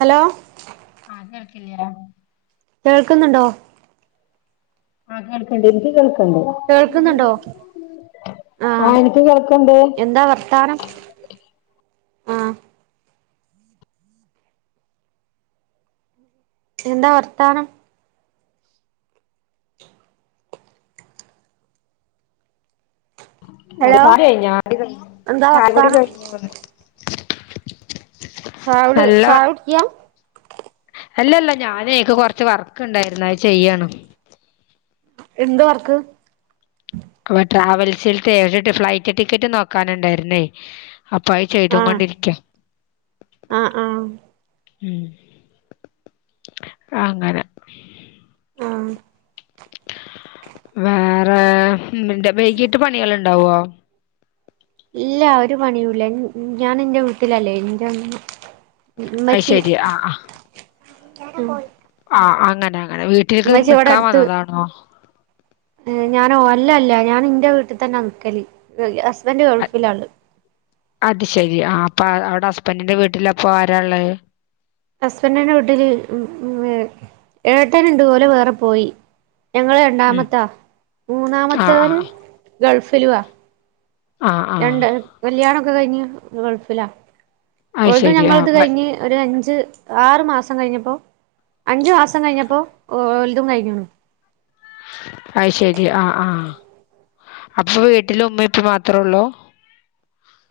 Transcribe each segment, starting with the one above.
Hello ആഹ് കേൾക്കില്ലെ കേൾക്കുന്നുണ്ടോ ആഹ് കേൾക്കണ്ട് എനിക്ക് കേൾ കേൾക്കുന്നുണ്ടോ ആഹ് എനിക്ക് കേൾക്കണ്ട് എന്താ വർത്താനം? ആഹ് എന്താ വർത്താനം? ഹലോ മൽഹാര് കഴിഞ്ഞാ എന്താ ചായകുടി വർത്താനം കഴിഞ്ഞോന്ന്? [unintelligible] നല്ല വർ ചായ കുടിക്ക? അല്ലല്ല ഞാനേ ഇക്ക് കൊറച്ച് വർക്ക് ഒണ്ടാരുന്നു അത് ചെയ്യാണ്. എന്ത് വർക്ക്? അപ്പൊ ട്രാവൽസിൽത്തെ ഒരു ഫ്ലൈറ്റ് ടിക്കറ്റ് നോക്കാന്ണ്ടായിരുന്നേ അപ്പൊ അഅ്‌ ചെയ്ത് ആഹ് ങൊണ്ടിരിക്കാ. ആഹ് ആഹ് അങ്ങനെ. ആഹ് വേറെ വൈകീട്ട് പണീള്ണ്ടാവുഓ? ഇല്ല ഒരു പണിയൂല്ല ഞാൻ എൻറെ വീട്ടിലല്ലേ എന്റെ ഒ അത് ഉമ്മച്ചി ശെരി ആഹ് ആഹ് ആഹ് അങ്ങനെ അങ്ങനെ വീട്ടിലേക്ക് നിക്കാൻ വന്നതാണോ ഞാനൊ അല്ല അല്ല ഞാൻ എന്റെ വീട്ടിൽ തന്നെ നിക്കല് ഹസ്ബൻഡ് ഗൾഫിലാണ് അത് ശരി ആ അപ്പ അവിടെ ഹസ്ബൻഡിന്റെ വീട്ടില് അപ്പോ ആരാ ഉള്ളേ ഹസ്ബൻഡിന്റെ വീട്ടില് ഏട്ടൻ ഉണ്ട് ഓല് വേറെ പോയി ഞങ്ങള് ഉം രണ്ടാമത്തതാ ആഹ് മൂത്തമതാവനും ആഹ് ഗൾഫിലുവാ ആഹ് ആഹ് രണ്ട് കല്യാണൊക്ക കയ്ഞ് ഗൾഫിലാ. അത് ഓളതും ശരി ആഹ് ഞങ്ങള്ത് കഴിഞ്ഞ് ഒരു അഞ്ച്- ആറ് മാസം കഴിഞ്ഞപ്പോ അഞ്ചു മാസം കഴിഞ്ഞപ്പോ ഒല്തും കഴിഞ്ഞ്ണു അയ് ശരി ആഹ് ആഹ് അപ്പൊ വീട്ടില് ഉമ്മിം, ഉപ്പിം മാത്രൊള്ളൂ?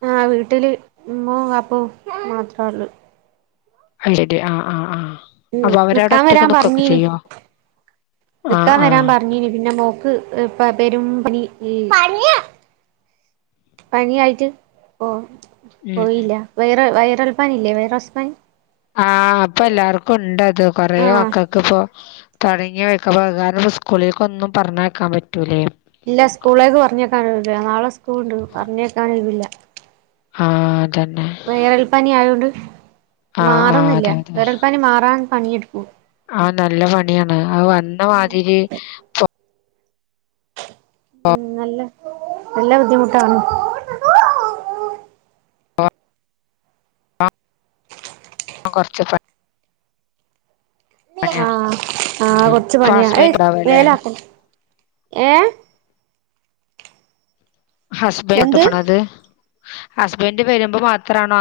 ആഹ് വീട്ടില് ഇമ്മോ വാപ്പോം മാത്രോള്ളൂ [unintelligible] ആഹ് ആഹ് ആഹ്. ഉം അപ്പൊ അവരവിടെ ന്ന്ക്കാം ഒറ്റക്ക് വരാം നിക്കൊക്കെ പർഞ്ഞീനി ചെയ്യോ ആഹ് ന്ന്ക്കാം വരാം ആഹ് പർഞ്ഞീനി. പിന്നെ മോക്ക് പെരും പനി ഈ പനി ആയിട്ട് പോ ഉം ഉം പോയില്ല വൈറ വൈറൽ പനി ഇല്ലേ വൈറസ് പനി. ആഹ് ഇപ്പൊ എല്ലാർക്കും ഇണ്ടത് കൊറെ ആഹ് മക്കക്ക് ഇപ്പോ തൊടങ്ങി വെക്കപ്പാ കാരണം ഇപ്പൊ സ്കൂളിലക്ക് ഒന്നും പറഞ്ഞയക്കാൻ പറ്റൂലേ ഇല്ല സ്കൂൾലേക്ക് പർഞ്ഞേക്കാന് ഒഴ് വില്ല നാളെ സ്കൂൾണ്ട് പർഞ്ഞേക്കാന് ഒയ് വില്ലാ. ആഹ് അതന്നെ വൈറൽപ്പനി ആയോണ്ട് ആഹ് ആഹ് മാറുന്നില്ല അതെ അതെ വൈറൽ പനി മാറാൻ പണിയെടുക്കോ? ആഹ് നല്ല പണിയാണ് ആ വന്ന മാതിരി പോവാൻ ഉം നല്ല നല്ല ബുദ്ധിമുട്ടാണ് കുറച്ച് [unintelligible] പണിയാണ് ആഹ് ആഹ് ഉം കൊർച്ച് അപ്പൊ പണിയാ ഏയ് ഹസ്ബൻഡ് ഉണ്ടാവുംല്ലേ മേലാക്കും ഏഹ്? ഹസ്ബൻഡ് എന്ത് ഇട്ടക്കണത് ഹസ്ബൻഡ് വരുമ്പോ മാത്രവാണോ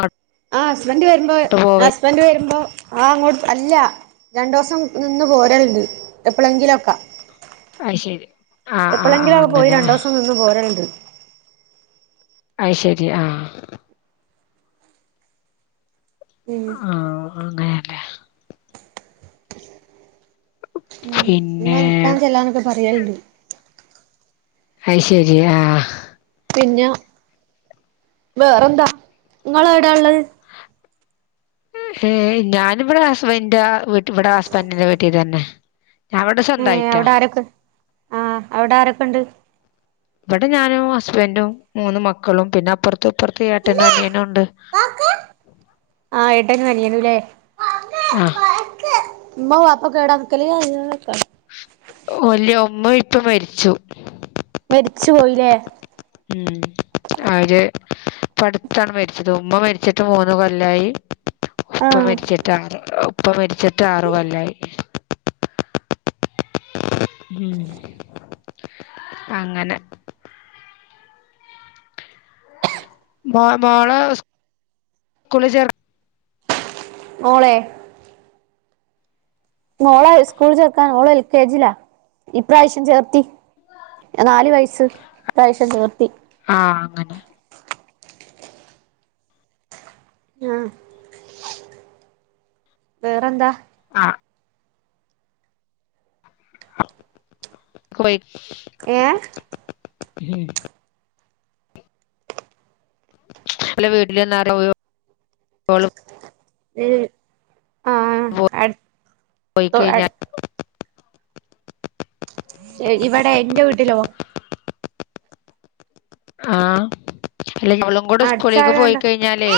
ആഹ് ഹസ്ബന്റ് വരുമ്പോ ഹസ്ബന്റ് വരുമ്പോ ആഹ് അങ്ങോട്ട് അല്ലാ രണ്ടു ദിവസം നിന്ന് പോരൽ ഇണ്ട്‌ എപ്പഴെങ്കിലൊക്ക അത് ശരി ആഹ് ആഹ് എപ്പളെങ്കിലും ആഹ് അവിടെ പോയി അങ്ങനെ രണ്ട് ദിവസം നിന്ന് പോരലുണ്ട് അഅ്‌ ശെരി ആഹ്. ഉം ആഹ് അങ്ങനെ. ഉം പിന്നെ നിൽക്കാൻ ചെല്ലാന്നൊക്കെ പറയലുണ്ട് അയ് ശരി ആഹ്. പിന്നെ വേറെന്താ? ഇങ്ങള് എവിടെയാ ഇള്ളത്? പക്ഷേ ഞാനിവിടെ ഹസ്ബൻഡിന്റെ ഇവടെ ഹസ്ബൻഡിന്റെ വീട്ടി തന്നെ ഞാൻ ഇവിടെ ഏഹ് സ്വന്തമായിട്ടാ അവടെ ആരക്കണ്ട് ആഹ് അവടെ ആരക്കണ്ട്? ഇവിടെ ഞാനും ഹസ്ബൻഡും മൂന്ന് മക്കളും പിന്നെ അപ്പുറത്തും ഇപ്പുറത്തും ഏട്ടനും അനിയനും ഉണ്ട് ആഹ് ഏട്ടനും അനിയനുല്ലേ ആഹ് ഉമ്മ വാപ്പൊക്കവെടാ നിക്കല് [unintelligible] ഓല് ഉമ്മ ഇപ്പൊ മരിച്ചു മരിച്ചു പോയില്ലേ അതേ ഇപ്പടുത്താണ് മരിച്ചത് ഉമ്മ മരിച്ചിട്ട് മൂന്നു കൊല്ലായി ഉപ്പ ആഹ് മരിച്ചിട്ട് ആറ് ഉപ്പ മരിച്ചിട്ട് ആറുകൊല്ലായി ഉം അങ്ങനെ മോ മോളെ സ്കൂളി ചേർ ഓളെ മോളെ സ്കൂൾ ചേർക്കാ ഓള് എൽ കെ ജി ലാ ഇപ്രാവശ്യം ചേർത്തി നാല് വയസ്സ് ഇപ്രാവശ്യം ചേർത്തി ആഹ് അങ്ങനെ ആഹ് വേറെന്താ ആഹ് [unintelligible] ഏഹ് ഹം ഓലെ വീട്ടില് [unintelligible] ഏഹ് ആഹ് പോ അട് പോയി കഴിഞ്ഞാ ഇവടെ എന്റെ വീട്ടിലോ ആഹ് അല്ല അവളും കൂടെ സ്കൂളിക്ക് അടുത്തായോണ്ട് പോയി കഴിഞ്ഞാലേ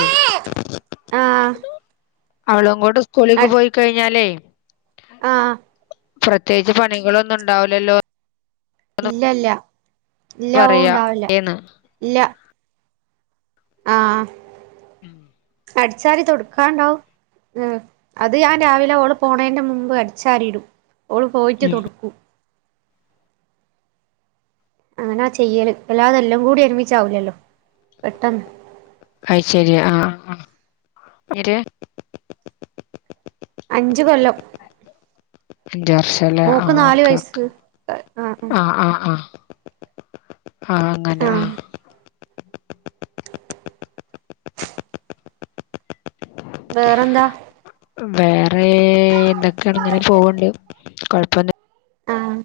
ആഹ് അവളും കൂടെ സ്കൂളിക്ക് അടു പോയി കഴിഞ്ഞാലേ ആഹ് പ്രത്യേകിച്ച് പണികളൊന്നും ഉണ്ടാവില്ലല്ലോ ഇല്ല ഇല്ല ഇല്ലോ പറയാ ഉണ്ടാവില്ല ഏന്ന് ഇല്ല ആഹ് ഉം അടിച്ചാരി തൊടുക്കാണ്ടാവും ഏഹ് അത് ഞാൻ രാവിലെ ഓള് പോണേന്റെ മുമ്പ് അടിച്ചാരിടും ഓള് പോയിട്ട് ഉം തൊടുക്കും അങ്ങന ചെയ്യല് അല്ലാതെല്ലാം കൂടി ഒരുമിച്ചാവില്ലല്ലോ പെട്ടെന്ന് അയ് ശെരിയ ആഹ് ആഹ് [unintelligible] അഞ്ച് കൊല്ലം അഞ്ചു വർഷം അല്ലെ മോക്ക് ആഹ് നാല് ഒക്കെ വയസ്സ് ഒക്കെ ആഹ് ആഹ് ആഹ് ആഹ് അങ്ങനെ ആഹ് വേറെന്താ വേറേ എന്തൊക്കെങ്ങനെ പോവണ്ട് കൊഴപ്പന്നും ആഹ്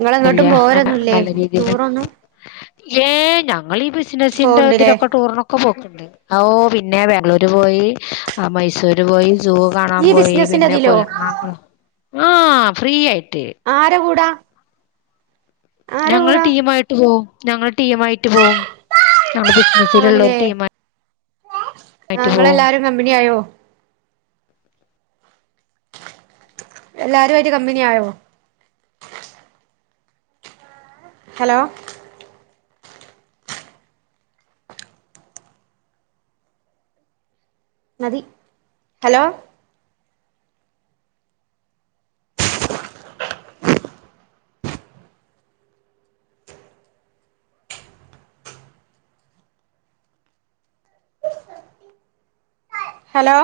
ഇങ്ങള് എങ്ങട്ടും പോവരൊന്നുല്ലേ ടൂറൊന്നും ഏഹ് ഞങ്ങള് ഈ ബിസിനസിന്റെ പോവ്ണ്ട്ല്ലേ ഇതിലൊക്കെ ടൂറിനൊ ക്കെ പോക്ക്ണ്ട് ഓഹ് പിന്നെ ബാംഗ്ലൂര് പോയി ആ മൈസൂര് പോയി സൂ കാണാൻ നീ പോയി ബിസിനസിന്റെ പിന്നെ ഇതിലോ എറണാകുളം ആഹ് ഫ്രീ ആയിട്ട് ആര കൂടാ ആരെ ഞങ്ങള് കൂടാ ടീമായിട്ട് പോവും ഞങ്ങള് ടീമായിട്ട് പോവും [unintelligible] ഒരു ആണ്ല്ലേ ടീമായിട്ട് ആഹ് പോവും ഇങ്ങളെല്ലാരും കമ്പനി ആയോ എല്ലാരും ആയിറ്റ് കമ്പനി ആയോ? ഹലോ നദി ഹലോ ഹലോ